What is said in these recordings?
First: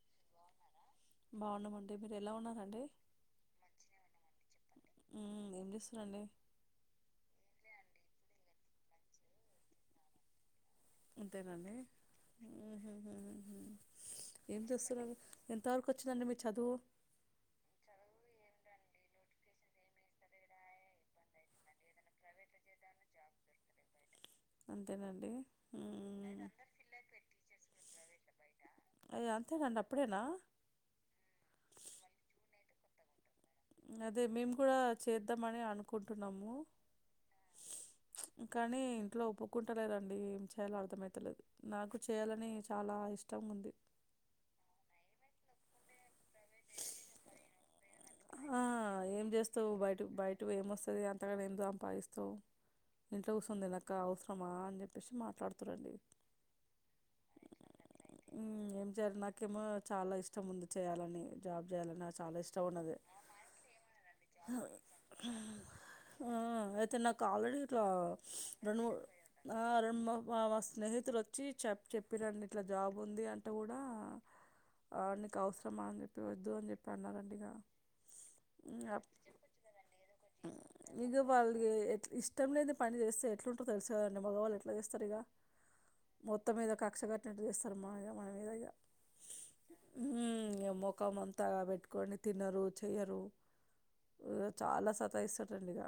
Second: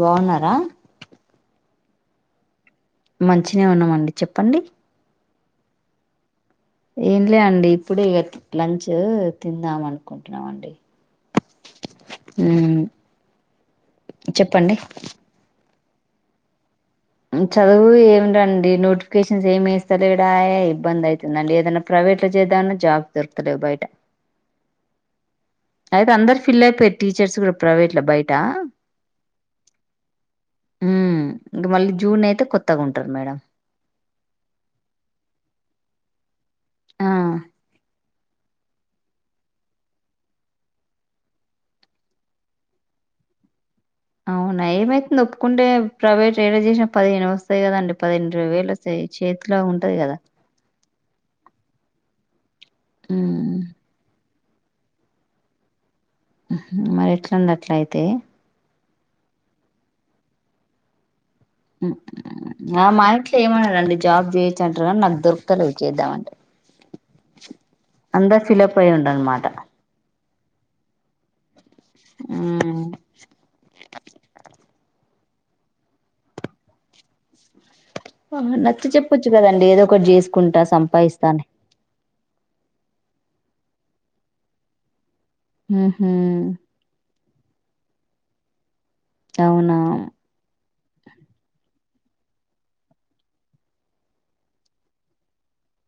గోనరా అంటే మీరు ఎలా ఉన్నారండి మంచినే ఉన్నామండి చెప్పండి మ్మ్ ఏం చేస్తురండి ఏంలే అండి ఇప్పుడ ఇక లంచ్ తిందాం అనుకుంటున్నామండి ఉంతేనండి ఉమ్ ఏం చెప్పండి చూస్తున్నారు తవకి వచ్చిందండి మీ చదువు చదువు ఏమి రండి నోటిఫికేషన్స్ ఏమి వేస్తాలే ఇబ్బంది అవుతుందండి ఏదైనా ప్రైవేట్ లో చేద్దామన్నా జాబ్ దొరతలే బయట అంతేనండి అయితే మ్మ్ అందరు అయ్యో ఫిల్ అయిపోయారు టీచర్స్ కూడా ప్రైవేట్ లో బయట అంతేనండి అప్పుడేనా మ్మ్ ఇంగ్ మళ్ళీ అయితే కొత్తగా ఉంటారు మేడం అదే మేము కూడా చేద్దామని అనుకుంటున్నాము ఆ కానీ ఇంట్లో ఒప్పుకుంటలేదండి ఏం చేయాలో అర్థమయితలేదు నాకు చేయాలని చాలా ఇష్టం ఉంది అవునా ఏమైతుంది ఒప్పుకుంటే ప్రైవేట్ రడ చేసినా పదిహేను వస్తాయి కదండి పది ఆ వేలు చేతిలో ఉంటది కదా అది అంతగనే ఎం సంపాదిస్తవ్ ఇంట్లో ఉమ్ కుసోని తినక అవసరం అమ్మా అని చెప్పేసి మాట్లాడుతురండి ఉహుమ్ మరి ఎట్లండి అట్ల అయితే జర్నాకేమో చాలా ఇష్టం ఉంది చేయాలని జాబ్ చేయాలని నాక్ చాలా ఇష్టం ఆ ఉన్నది మా ఇంట్లో ఏమనారండి జాబ్ చేయొచ్చు అంటారు కానీ నాకు దొరుకలే ఆ చేద్దామంటె అయితే నాకు ఆల్రెడీ ఇట్లా అందరు ఫిల్అప్ అయి ఉండ అనమాట వా వ స్నేహితులు ఒచ్చి చెప్ చెప్పిరండి ఇట్లా జాబ్ ఉంది అంటె కూడా ఆ ఇంకా అవసరమా అని చెప్పి వద్దు అని చెప్పి అన్నారండి ఇగ ఆహా నచ్చ చెప్పొచ్చు గదండి ఏదో ఒకటి చేసుకుంట ఇగ సంపాయిస్తని ఎట్లు ఉంటారు తెలుసు కదండి మగవాళ్ళు ఎట్లా చేస్తారు ఇగ మొత్తం మీద కక్షగాట్నట్ చేస్తారు మా మీద ఇగ అవునా ఉమ్ ఇగ మోకమంతా గాబ కొన్ని తినరు చెయ్యరు ఇల చాలా సతాయిస్తారండి ఇగ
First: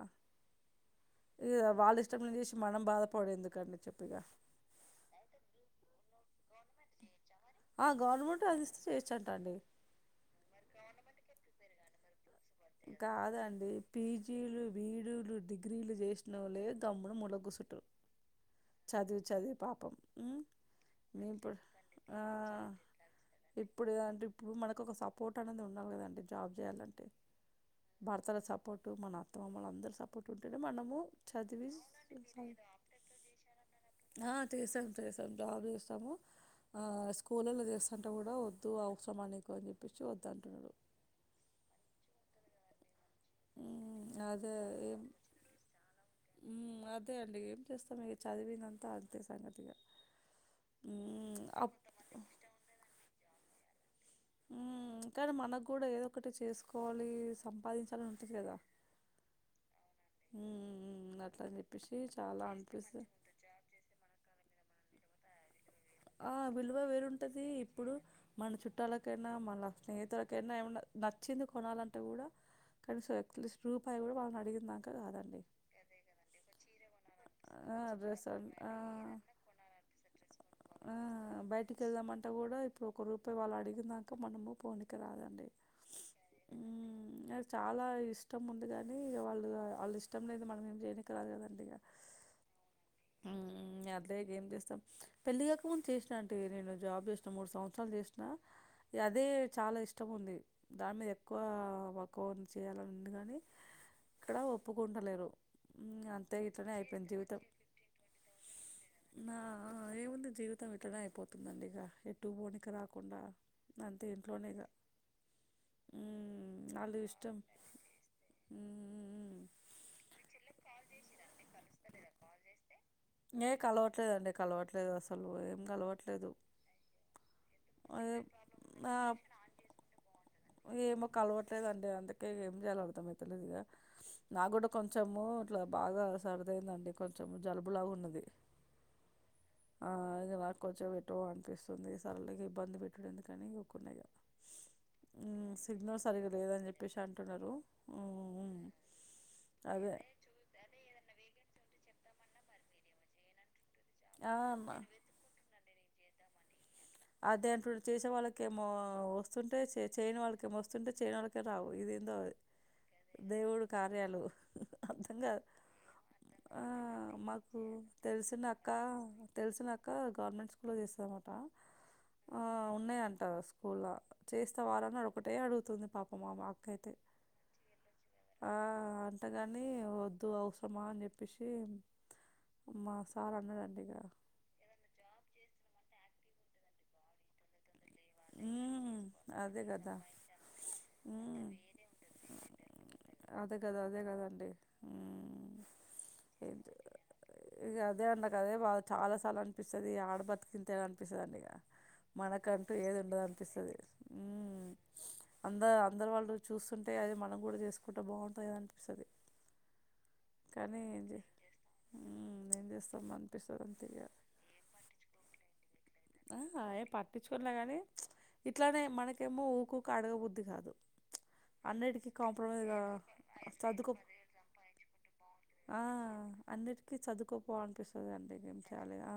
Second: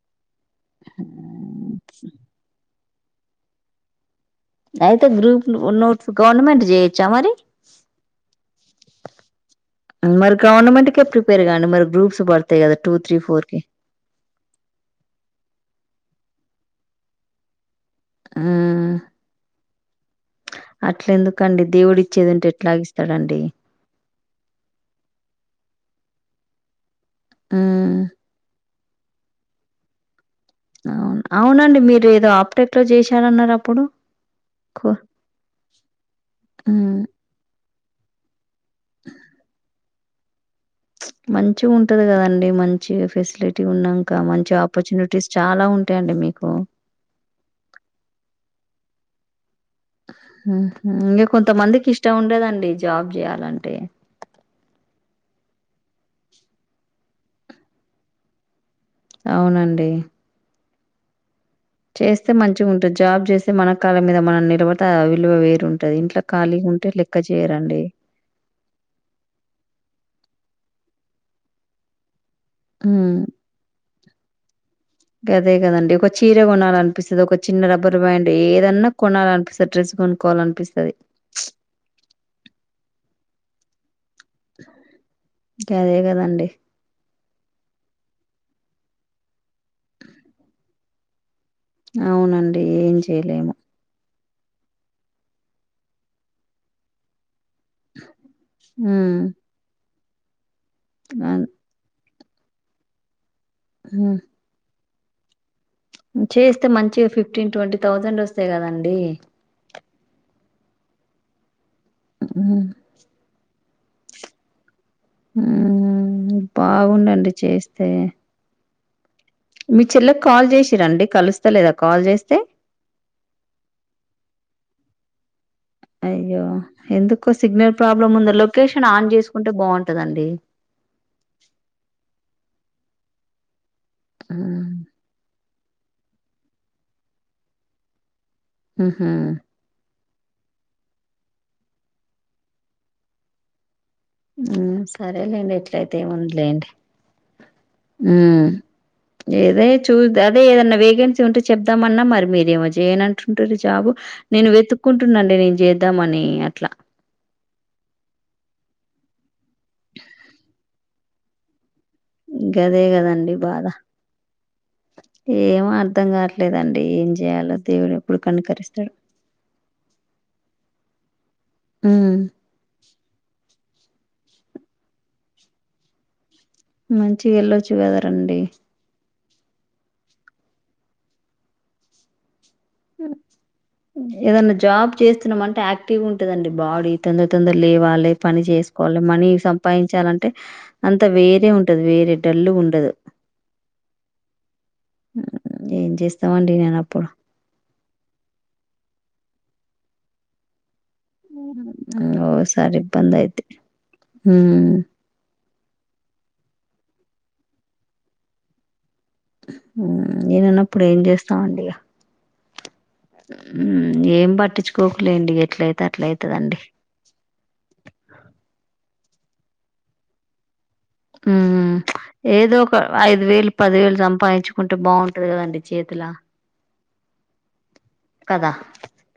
ఇగ వాళ్ళ ఇష్టం చేసి మనం బాధ పడేందుకని చెప్పిగా అయితే గ్రూప్ నో నోట్ గవర్నమెంట్ చేయిచ్చా మరీ ఆ గవర్నమెంట్ అది చెయోచు అంటా అండీ మరి గవర్నమెంట్కే ప్రిపేర్ కండి మరి గ్రూప్స్ సూపర్ కాదండి పీజీలు వీడులు డిగ్రీలు చేస్త నువు లే తమ్ముడు ములక్కుసుంటడు చదువు చదువు పాపం అ అట్ల మే ఇప్పుడు ఎందుకండి దేవుడు ఆ ఇచ్చేది ఉంటే ఎట్లాగిస్తాడండి ఇప్పుడంటె ఇప్పుడు మనకు ఒక సపోర్ట్ అనేది ఉండాలి కదండి జాబ్ చేయాలంటె భర్తల చప్పు మన అత్తొ మన అందరి సపోర్ట్ మనము అవును. చదివి అవునండి. మీరు ఏదో ఆప్టెక్‌లో జేశారన్నారు అప్పుడు. ఆ చేశాం కొ చేశాం జాబ్ చేశాం ఆ హ్మ్. స్కూల్లో తీస్తా అంట కూడా తూ అవసరమా నికు అని చెప్ పి చద్దాంటండన్నారు మంచిగా ఉంటది కదండి మంచి చేసు ఫెసిలిటీ మ్ ఉన్నాక మంచి అదే ఏం ఆపర్చునిటీస్ చాలా ఉంటాయిండి మీకు మ్ త అం [unintelligible] తతే సంగతులు ఆహా ఇంకా కొంతమందికి ఇష్టం ఉండదండి జాబ్ చేయాలి అంటే ఉ కాదు మనకు కూడా ఏదో ఒకటి చేసుకోవాలి, సంపాదించాలి ఉంటుంది కదా అవునండి ఉమ్ ఉమ్ అట్లా అని చెప్పేసి చేస్తే చాలా మంచిగా ఉంటుంది అనిపిస్తుంది జాబ్ చేస్తే మన కాళ్ళ మీద మనం నిలబడు విలువ వేరున్ ఆ విలువ వేరుంటది ఇప్పుడు మన చుట్టాలకైనా మన స్నేహితులకైనా ఏమన్నా నచ్చింది కొనాలంటే కూడా కనీసం [unintelligible] పయ కూడాడు [unintelligible] అడిగిందా అదే కదండి ఒక చీర కొనాలి అనిపిస్తుంది ఒక చిన్న ఆ రబ్బర్ డ్రెస్ బ్యాండ్ అన్- ఆ ఏదన్నా కొనాలనిపిస్తాది, డ్రెస్ కొనుక్కోవాలని ఆ అనిపిస్తాది పొ వాళ్ళ అడిగిన ఇంకా మనము పోనిక రాదండి గదే గదండీ. నాకు చాలా ఇష్టం ఉంది కానీ ఇక వాళ్ళు వాళ్ళు ఇష్టం లేనిది మనం ఎమి చేయినికి రాదుకదండి అవునండి ఏం చేయలేము ఏమ్ చేస్తాం పెళ్ళిగాక చేసిన అంటిని గా నేను జాబ్ చేసు మూడు సంవత్సరాలు చేసిన హ్మ్ అదే చాలా ఇష్ట ఇష్టం ఉంది దాని మీద అన్ ఎక్కువ కోర్సు చేయాలని ఉంది కానీ ఇక్కడ ఓపు ఉండలేరు మ్మ్ చేస్త్ అయితే మంచిగా ఫిఫ్టీన్ ట్వంటీ థౌజండ్ వస్తాయి కదండి నా ఏముంది జీవితం ఇట్లానే అయిపోతుందండి ఇక ఎటు పోనిక రాకుండా అంతే ఇంట్లోనేగా మ్మ్ బాగుంది అండి ఇష్టం చేస్తే మ్మ్ మీ చెల్లెకి కాల్ చేసి రండి కలుస్ ఏ కలవట్లేదండి కలవట్లేదు అస లు పోయే అయ్యో ఎందుకో సిగ్నల్ ప్రాబ్లమ్ అదే ఉంది లొకేషన్ ఆ ఆన్ చేసుకుంటే బాగుంటదండి. ఏమో కలవట్లేదండి అందుకే ఏం చెయాలో అర్థమైతలేదిగా. నాకు గూడ కొంచమూ ట్ల బాగా సర్దైంది అండి కొంచెము జలుబు లాగా ఉన్నది. హ్మ్ హు ఆ ఇగ నాక్ కొంచెం ఎటో అనిపిస్తుంది సరలే ఇగా ఇబ్బంది పెట్టుడు ఎందుకని ఊకున్న ఇగ. హ్మ్ సరేలేండి ఎట్లయితే సరిగా ఏముంది లేదని లేండి. చెప్పేసి అంటున్నారు హ్మూ ఉమ్, గిదే అదే చూద అదే ఏదన్నా వేకెన్సీ ఉంటే చెప్ స్తామన్నా మరి మీరేమో చేయనంటుంటిరి జాబు. ఆ నేను అన్న వెతుక్కుంటున్న అండి నేను చే ద్దామనీ అట్లా. అదే అంటుర్రు చేసే వాళ్ళకేమో వస్ స్తుంటయ్, చె చెయ్యని వాళ్ళకేమో తుంటె చేయనోలకే రావు ఇదేం దో గదే కదండి దేవుడు బాధ కార్యాలు అర్థం కాదు. ఏమో అర్ధం ఆ కావట్లేదండి ఏం చేయాలో మాకు దేవుడు ఎప్పుడు తెలిసిన అక్క కనికరిస్తాడు తెలిసిన అక్క గవర్నమెంట్ స్కూల్లో చేస్తది అనమాట. హ్మ్ స్కూళ్ళ చేస్తవారని ఒక్కటే అడుగుతుంది పాపం ఆమ మంచి వెళ్ళొచ్చు కదరండి. ళ్త గాని వద్దు అవసరమా అని చెప్పేసి మా సార్ అన్నాడండి ఇక ఏదన్న జాబ్ చేస్తున్నామ టే యాక్టివ్ గా ఉంటదండి బాడీ తొందర తొందర లేవాలే పని చేసు కోవలే ఉమ్ మనీ అదే కదా అంటే సంపాయించాలంటే, అంత వేరే ఉమ్ ఉంటది వేరే ఉంటుంది మెంటల్ డల్లుగ ఉండదు. మెంటల్గా. అదే కదా అదే కదండి ఉమ్ ఏం చేస్తామండి ఏంటి లేనప్పుడు ఇగ అదే అన్న క అదే బాద చాలా సార్లు అనిపిస్తది ఈ ఆడ బతికు ఇంతేనా అని పిస్తది అండి ఇగ మనకంటూ ఏది ఉండదు అనిపిస్తది. హ్మూ అంద అందరు వాళ్ళు చూస్తుంటే అరె మనం కూడా చేసుకుటె బాగుంటది కదా అనిపిస్తది మ్మ్ కానీ ఇనన్నప్పుడు ఏం చే చేస్తామండి ఇగా ఉమ్ ఏం చేస్తాం అనిపిస్తది మ్మ్ ఏం పట్టించుకోకులేండి ఇగ ఎట్లయి ఆ అయే పట్టించుకొన్లే గాని ఇట్లనే మనకి ఎమ్మో ఊకూక అడగబుద్ది కాదు. హ్మ్ హు, అన్నిటికీ ఏదో కాంప్రమైజ్గా ఒక ఐదు వేలు, పది చదువుకో వేలు సంపాయించుకుంటే బాగుంటది కదండి చేతిలా కి చదుకో పో అనిపిస్ అంటే గేమి చాలేదా ఆ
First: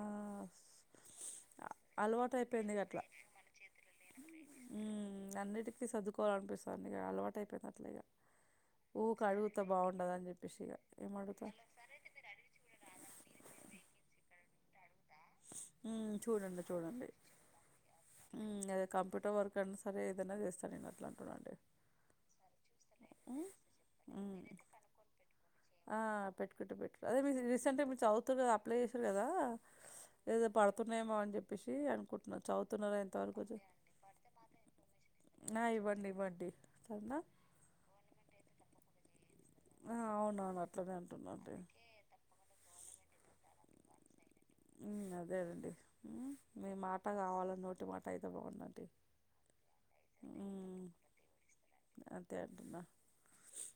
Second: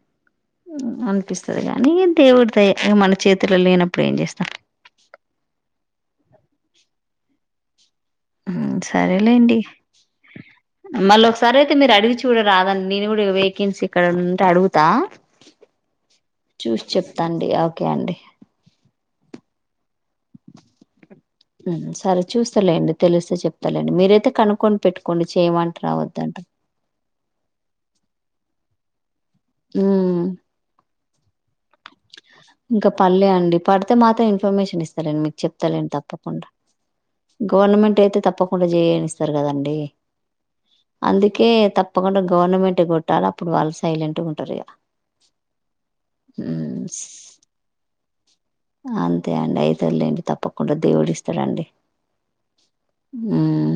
[unintelligible] ఇక దేవుడి అయిపోయింది ఇగ దయ అట్లా మన చేతుల్లో లేనప్పుడు ఏం చేస్తాము. అనిపిస్తది ఇగ అలవాటు అయిపోయింది అట్లా ఇగా ఉ సరేలేండి చెప్పేసి ఇగ ఏం మళ్ళ అడుగుతా ఒకసారి అయితే మీరు అడిగి చూడ రాదండి నేను కూడా వేకెన్సీ ఎక్కడన్న అడుగుతా చూడండి చూసి చూడండి చెప్తా అండి. ఓకే అండి. అదే కంప్యూటర్ వర్క్ ఎక్కడన్నా సరే ఎదన్నా చేస్తా నేను అట్లా అంటున్నాండి సరే చూస్తలేండి తెలిస్తే ఉమ్ చెప్తలేండి మీరైతే ఉమ్. కనుక్కొని పెట్టుకోండి చేయమంటరా ఆ వద్దంటరా పెట్టుకుంటే పెట్టు అదే మీరు రీసెంట్గా మీరు చదువుతారు కదా అప్లై చేశారు కదా ఉమ్ ఏదో పడుతున్నాయమో అని చెప్పి పేశి అను ఇంకా పడలే అండి పడితే మాత్రం ఇన్ఫర్మేషన్ ఇస్తాలెండి మీకు ఆ చెప్తాలేండి ఇవ్వండి తప్పకుండా ఇవ్వండి సరేనా గవర్నమెంట్ అయితే తప్పకుండా జయ నిస్తా రు కదండి ఆ అవునవును అట్లనే అంటున్నా అందుకే అండి తప్పకుండా గవర్నమెంట్ కొ అప్పుడు వాళ్ళు సైలెంట్ గా ఉం ఉ అదేనండి మీ ఉమ్, మా కావాల నొటి మాట అయి అంతే అండి అయితదిలెండి తప్పకుండా ఉమ్ దేవుడి ఇస్తడండి అంతే అంటున్నా ఉమ్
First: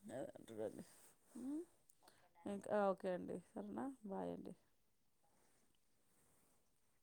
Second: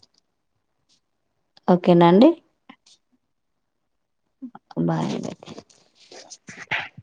అ అంటదు [unintelligible] ఓకేనా అండి ఇంకా ఓకే అండి సరేనా బాయ్ అండి బాయ్ అండి [inaudible]